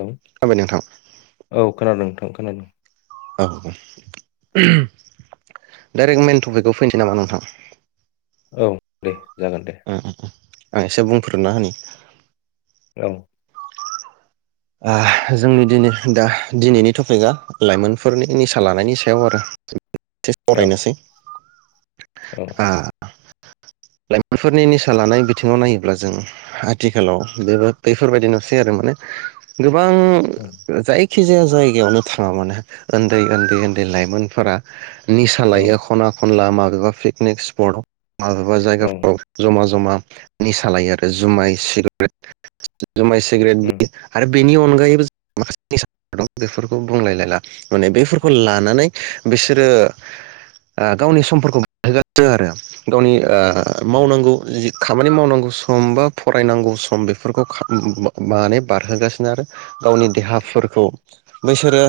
हेल' जाबाय नोंथां औ खोनादों नोंथां ओ खोनादों। औ डाइरेक्ट मेन टपिकआव फैनोसै नामा नोंथां? औ दे। जागोन दे [unintelligible] आं एसे बुंफोरोना होनि। औं जोंनि दिनै दा दिनैनि टपिकआ लाइमोनफोरनि निसा लानायनि सायाव आरो। दे औ सावरायनोसै। औ लाइमोनफोरनि निसा लानाय बिथिङाव नायोब्ला जों आथिखालाव बे बैफोरबायदि नुसै आरो माने गोबां उम जाय खि जाया जायगायावनो थाङा मानो उन्दै उन्दै उन्दै लाइमोनफोरा निसा औ लायो खना खनला [unintelligible] पिकनिक स्पटआव माबेबा औ जायगाफ्राव जमा ज मा निसा लायो आरो जुमाय सिगारेट जुमाइ सिग्रेट उम बि बेनि अनगायैबो माखासे निसा दं बेफोरखौ बुंलायलायला माने बेफोरखौ लानानै बिसोरो गावनि समफोरखौ [unintelligible] आरो गावनि औ मावनांगौ जि खामानि मावनांगौ सम बा फरायनांगौ सम बेफोरखौ माने बारहोगासिनो आरो गावनि देहाफोरखौ बैसोरो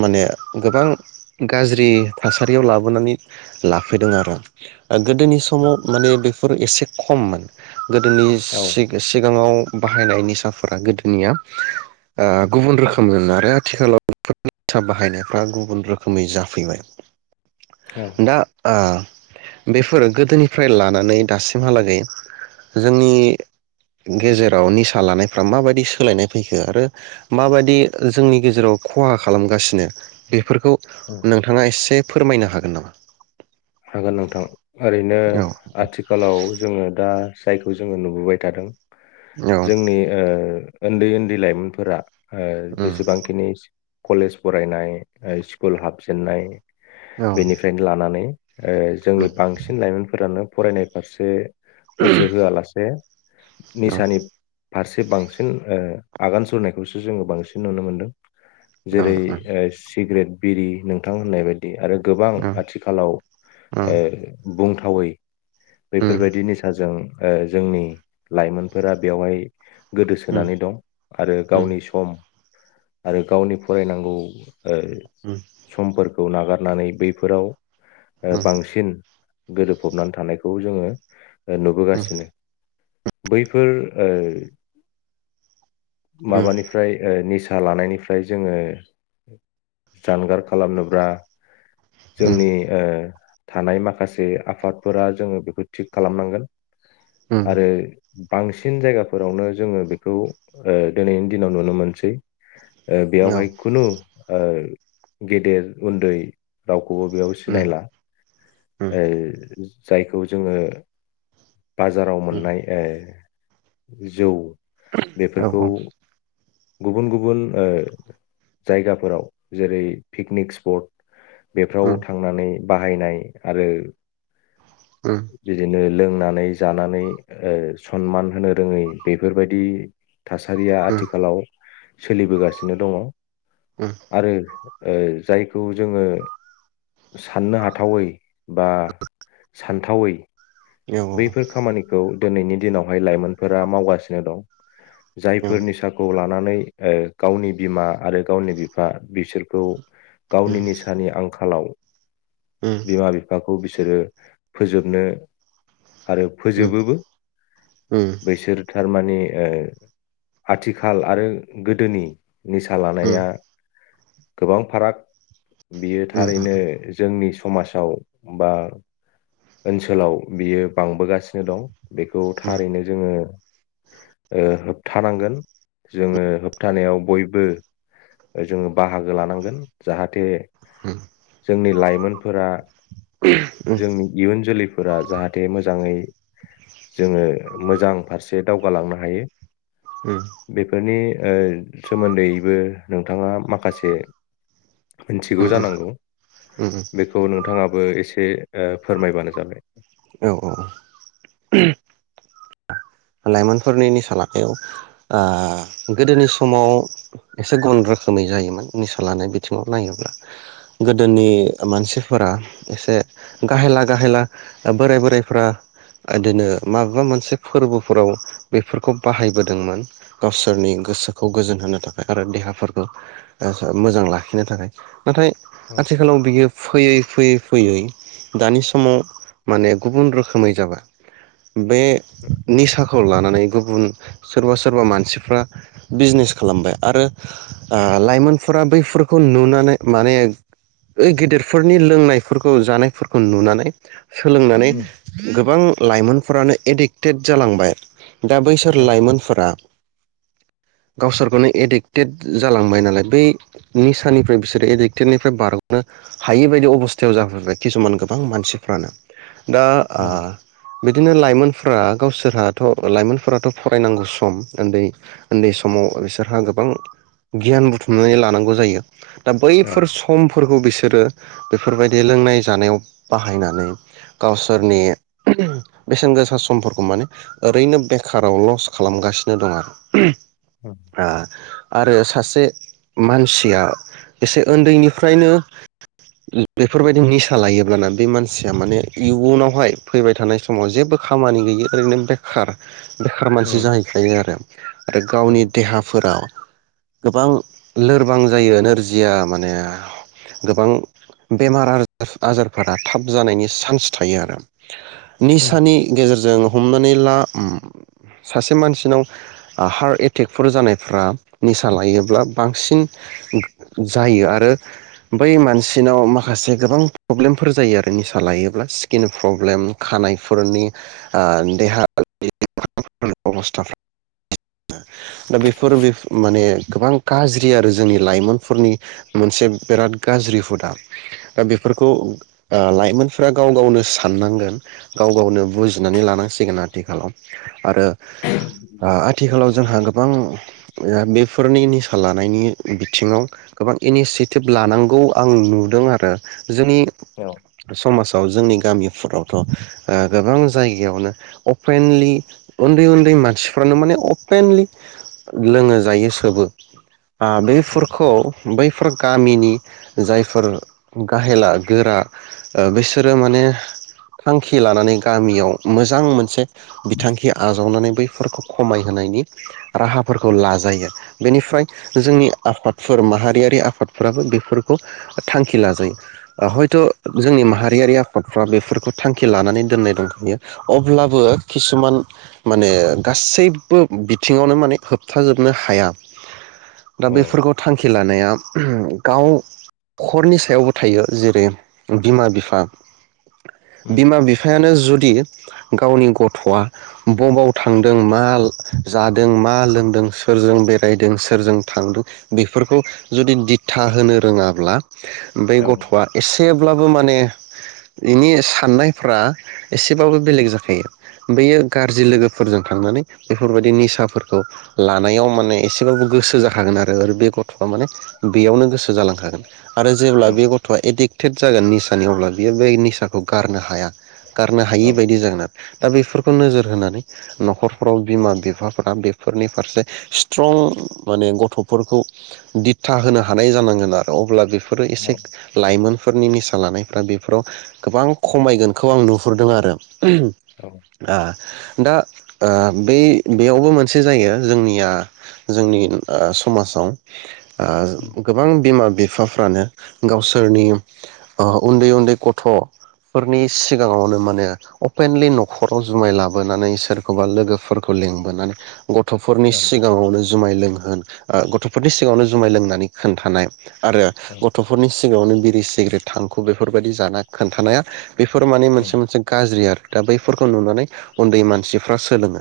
माने गोबां गाज्रि थासारियाव लाबोनानै लाफैदों आरो। गोदोनि समाव माने बे फोर एसे खममोन। गोदोनि औ सि-सिगाङाव बाहायनाय निसाफोरा गोदो निया ओ गुबुन रोखोममोन आरो आथिखालाव नि [unintelligible] बाहायनायफ्रा गुबुन रोखोमै औ जाफैबाय। दा आ बेफोर गोदोनिफ्राय लानानै दासिमहालागै जोंनि गेजेराव निसा लानायफ्रा माबायदि सोलायनाय फैखो आरो माबायदि जोंनि गेजेराव खहा खालामगासिनो बे फोरखौ उम नोंथाङा एसे फोरमायनो हागोन नामा? हागोन नोंथां। ओरैनो आथिखालाव जोङो दा जायखौ जोङो नुबोबाय थादों। जोंनि ओ ओन्दै ओन दै लाइमोनफोरा ओ जेसेबांखिनि कलेज फरायनाय स्कुल हाबजेननाय बेनिफ्रायनो लानानै ओ जोंनि बांसिन लाइमोनफोरानो फरायनाय फारसे गोसो होआलासे निसानि फारसे बांसिन ओ आगान सुरनायखौसो जोङो बांसिन नुनो मोन्दों। जेरै ओ सि सिग्रेट बिरि नोंथां होननाय बायदि बि आरो गोबां आथिखालाव ओ बुंथावै बेफोरबायदि निसाजों ओ जोंनि लाइमोनफोरा बेवहाय गोदोसोनानै दं आरो गावनि सम आरो गावनि फरायनांगौ ओ समफोरखौ नागार नानै बैफोराव ओ बांसिन गोदोफबनानै थानायखौ जोङो ओ नुबोगासिनो। बैफोर ओ माबानिफ्राय ओ नि सा लानायनिफ्राय जोङो जानगार खालामनोब्रा जोंनि ओ थानाय माखासे आफादफोरा जोङो बेखौ थिग खालामनांगोन। आरो बांसिन जायगाफोरावनो जोङो बेखौ ओ दिनैनि दिनाव नुनो मोनसै। ओ बेयावहाय खुनु ओ गेदेर उन्दै राव खौबो बेयाव सिनायला। ऐ जायखौ जोङो बाजाराव मोननाय ए जौ बेफोरखौ गुबुन गुबुन ओ जायगाफोराव। जेरै पिकनिक स्पट बेफ्राव थांनानै बाहायनाय आरो बिदिनो लोंनानै जानानै ओ सनमान होनो रोङै बेफोरबायदि थासारिया आथिखालाव सोलिबोगासिनो दङ। आरो ओ जायखौ जोङो साननो हाथावै बा सानथावै बैफोर खामानिखौ दोनैनि दिनावहाय लाइमोनफोरा मावगासिनो दं। जायफोर निसाखौ ला नानै अ गावनि बिमा आरो गावनि बिफा बिसोरखौ गावनि निसानि आं खालाव बिमा बिफाखौ बि सोरो फोजोबनो आरो फोजोबोबो बैसोर थारमा ने अ आथिखाल आरो गोदोनि निसा लानाया गोबां फाराग बियो थारैनो जोंनि समाजाव बा ओनसोलाव बियो बांबोगासिनो दं। बेखौ थारैनो जोङो ओह होबथानांगोन जोङो होबथानायाव बयबो ओह जोङो बाहागो लानांगोन जाहाथे हम जोंनि लाइमोनफोरा जोंनि इयुन जोलैफोरा मोजाङै जोङो मोजां फारसे दावगालांनो हायो‌। बेफोरनि ओह सोमोन्दैबो नोंथाङा माखासे मोनथिगौ जानांगौ बेखौ नोंथाङा बो एसे ओह फोरमायबानो जाबाय। औ औ लाइमोनफोरनि निसा लानायाव ओह गोदोनि समाव एसे गुबुन रोखोमै जायोमोन निसा लानाय बिथिङाव नायोब्ला गोदोनि मानसिफोरा एसे गाहेला गाहेला ओह बोराय बोरायफोरा इदिनो माबाबा मोनसे फोरबो फोराव बेफोरखौ बाहायबोदोंमोन गावसोरनि गोसोखौ गोजोन होनो थाखाय आरो देहाफोरखो ओह मोजां लाखिनो थाखाय नाथाय औ आथिखालाव बियो फैयै फैयै फैयै दानि समाव माने गुबुन रोखोमै जाबाय बे निसाखौ लानानै गुबुन सोरबा सोरबा मानसिफ्रा बिजनेस खालामबाय आरो ओह लाइमोनफोरा बैफोरखौ नुनानै माने ओइ गेदेरफोरनि लोंनायफोरखौ जानायफोरखौ नुनानै सोलोंनानै उम गोबां लाइमोन फोरानो एडिक्ट टेट जालांबाय दा बैसोर औ लाइमोनफोरा गावसोरखौनो एडिक्टेड जालांबाय नालाय बै निसानिफ्राय बिसोरो एडिक्टेडनिफ्राय बारग'नो हायि बायदि अबस्थायाव जाफैबाय खिसुमान गोबां मानसिफ्रानो दा औ आह बिदिनो लाइमोन फोरा गावसोरहाथ' लाइमोनफोराथ' फरायनांगौ सम उन्दै-उन्दै समाव बिसोरहा गोबां गियान बुथुमनानै लानांगौ जायो दा औ बैफोर समफोर खौ बिसोरो बेफोरबायदि लोंनाय जानायाव बाहायनानै गावसोरनि उहुम बेसेन गोसा समफोरखौ माने ओरैनो बेखाराव लस खालामगासिनो दं आरो उहुम उम आह आरो सासे मानसिया एसे उन्दैनिफ्रायनो बेफोरबायदि निसा लायोब्लाना बे मानसिया माने इयुनावहाय फैबाय थानाय समाव जेबो खा खामानि गैयै ओरैनो बेखार बेखार मानसि उम जाहैखायो आरो औ गावनि देहाफोराव गोबां लोरबां जायो नोरजिया माने गोबां बेमार आ-आजारफोरा थाब जानायनि चान्स थायो आरो औ निसानि खो जों हमनानै ला उम सासे मानसिनाव आह हार्ट एटेकफोर जानायफ्रा निसा लायोब्ला बांसिन जायो आरो बै मानसिनाव माखासे गोबां प्रब्लेमफोर जायो आरो निसा लायोब्ला स्किन प्रब्लेम, खानायफोरनि आह देहानि [unintelligible] दा बेफोरो बेफ माने गोबां गाज्रि आरो जोंनि लाइमोन लाइमोनफोरनि मोनसे बिराद गाज्रि हुदा दा बेफोरखौ लाइमोनफोरा गाव गावनो साननांगोन गाव गावनो। बुजिनानै लानांसिगोन आथिखालाव आरो आथिखालाव जोंहा गोबां बेफोरनि निसा लानायनि बिथिङाव गोबां इनिसियेटिभ लानांगौ आं नुदों आरो। जोंनि औ समाजाव। औ जोंनि गामिफोरावथ। गोबां जायगायावनो अपेनलि उन्दै उन्दै मानसिफ्रानो माने अपेनलि लोंङो जायो सोबो। उम बेफोरखौ बैफोर। गामिनि जायफोर गाहेला गोरा बिसोरो माने थांखि लानानै। गामियाव मोजां मोनसे। बिथांखि आजावनानै बैफोरखौ खमायहोनायनि राहाफोरखौ लाजायो। जे बेनिफ्राय जोंनि आफादफोर माहारियारि आफादफ्राबो बेफोरखौ थांखि लाजायो हयथ जोंनि माहारियारि आफादफ्रा बेफोरखौ थांखि लानानै दोननाय। दंखायो अब्लाबो किसुमान माने गासैबो बिथिङावनो माने होबथाजोबनो हाया। दा औ बेफोरखौ थांखि लानो। लानाया गाव नखरनि सायावबो थायो जेरै बिमा बिफा। उम बिमा बिफायानो। गावनि गथआ बबाव थांदों मा जादों मा लोंदों सोरजों बेरायदों सोरजों थांदों बेफोरखौ जुदि दिथा होनो रोङाब्ला। बै औ गथआ एसेब्लाबो माने। बेनि साननायफ्रा। एसेबाबो बेलेग जाखायो बेयो। गाज्रि लोगोफोरजों थांनानै। बेफोरबायदि निसाफोरखौ लानायाव माने एसे। एसेबाबो गोसो जाखागोन आरो बे गथआ माने बेयावनो गोसो जालांखागोन आरो जेब्ला बे गथआ एदिक। इडिगट्टे जागोन निसानि अब्ला बियो अब्ला निसाखौ गारनो हाया। गारनो हायि औ औ उम बायदि जागोन। दा बेफोरखौ नोजोर होनानै न'खरफोराव बिमा बिफाफोरा बेफोरनि फारसे स्ट्रं माने गथ'फोरखौ दिथा होनो हानाय जानांगोन आरो अब्ला बेफोर। औ एसे लाइमोनफोरनि निसा लानायफ्रा बेफोराव गोबां खमायगोनखौ आं नुहु रदों आरो। दा ओ बै-बेयावबो मोनसे जायो जोंनिया जोंनि ओ समाजाव ओ गोबां बिमा बिफा बिफाफ्रानो गावसोरनि ओ उन्दै उन्दै गथ'फोरनि सिगाङावनो माने अपेनलि न'खराव जुमाय लाबोनानै सोरखौबा लोगोफोरखौ लिंबोनानै गथ'फोरनि सिगाङावनो जुमाय लोङो गथ'फोरनि सिगाङावनो जुमाय लोंनानै खोन्थानाय आरो गथ'फोरनि सिगाङावनो बिरि सिग्रेट थांखु बेफोरबायदि जाना खोन्थानाया बेफोर माने मोनसे मोन से गाज्रि आरो दा बैफोरखौ नुनानै उन्दै मानसिफ्रा सोलोङो।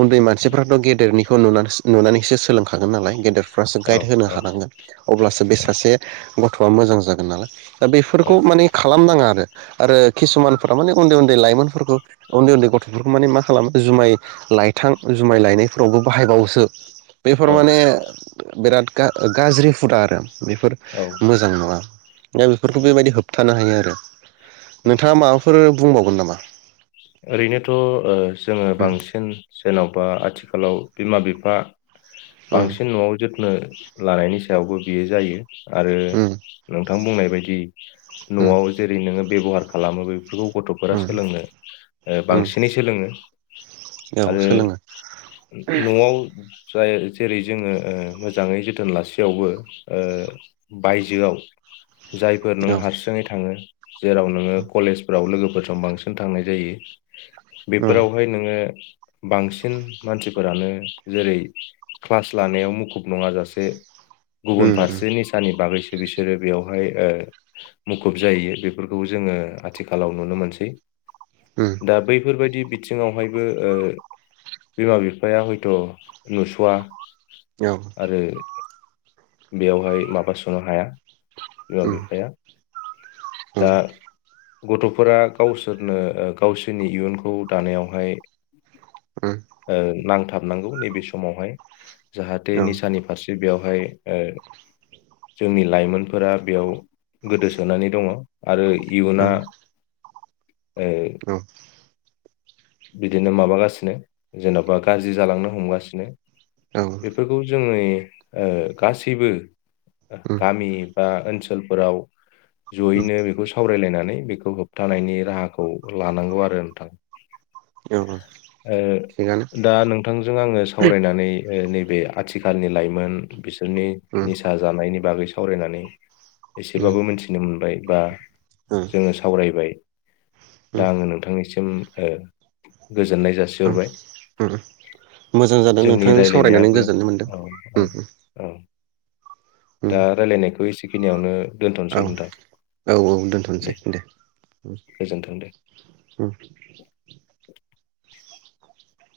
उन्दै मानसिफ्राथ गेदेरनि खौ नुना नुनानैसो सोलोंखागोन नालाय गेदेर फ्रासो गाइड होनो हानांगोन अब्लासो बे सासे गथ'आ मोजां जागोन नालाय। दा बेफोरखौ माने खालामनाङा आरो। आरो किसुमानफोरा माने उन्दै लाइमोनफोरखौ उन्दै उन्दै गथ'फोरखौ माने मा खालामो जुमाय लाायथां जुमाय लायनायफोरावबो बाहायबावोसो बेफोर औ माने बिराद गा-गाज्रि हुदा आरो बेफोर औ मोजां नङा दा बेफोरखौ बेबायदि होबथानाय नो हायो आरो। नोंथाङा माबाफोर बुंबावगोन नामा? ओरैनोथ' ओ जोङो उम बांसिन जेनबा आथिखालाव बिमा बिफा उम बांसिन न'आव जोथनो लानायनि सायावबो बियो जायो। आरो उम नोंथां बुंनाय बायदि न'आव जेरै नोङो बेबहार खालामो बेफोरखौ गथफोरा उम सोलोंनो उम बांसिनै सोलोङो औ आरो सोलोङो नआव जाय जेरै जोङो ओ मोजाङै जोथोन लासेयावबो ओ बायजोआव जायफोर नों औ हारसिङै थाङो जेराव नोङो कलेजफ्राव लोगो- [unintelligible] बांसिन थांनाय जायो औ बेफोरावहाय नोङो बांसिन मानसिफोरानो जेरै क्लास लानायाव मुखुब नङाजासे गुबुन उम फारसे निसानि बागैसो बिसोरो बेयावहाय ओ मुखुब जायो बेफोरखौ जोङो आथिखालाव नुनो मोनसै उम दा बैफोरबायदि बिथिंआवहायबो बिमा बिफाया हयथ' नुस'वा औ आरो बेयावहाय माबा स'नो हाया बिमा बिफाया दा गथ'फोरा गावसो सोरनो गावसोरनि इयुनखौ दानायावहाय ओ नां हाबनांगौ नैबे समावहाय जाहाथे औ निसानि फारसे बेवहाय ओ जोंनि लाइमोनफोरा बेयाव गोदोसोनानै दङ आरो इयुना ओ औ बिदिनो माबागासिनो जेन'बा गाज्रि जालांनो हमगासिनो उम बेफोरखौ जोङो ओ गासैबो उम गामि बा ओनसोलफोराव जयैनो बेखौ सावरायलायना नै बेखौ होबथानायनि राहाखौ लानांगौ आरो नोंथां औ ओ थिगानो दा नोंथांजों आङो सावरायनानै ओ नैबे आथिखालनि लाइमोन बिसोरनि उम निसा जानायनि बागै सावरायनानै एसेबाबो मिनथिनो मोनबाय। बा उम जोङो सावरायबाय। उम दा आङो नोंथांनिसि सिम ओ गोजोननाय उम जासिहरबाय उम मोजां जादों जोंनि नोंथांजों सावरायनानै रायलायनायाबो गोजोननाय मोनदों। औ ओम औ ओम। औ दा रायलायनायखौ एसे बेखिनियावनो औ औ औ दोनथ'नोसै दे। उम गोजोन्थों दे। उम।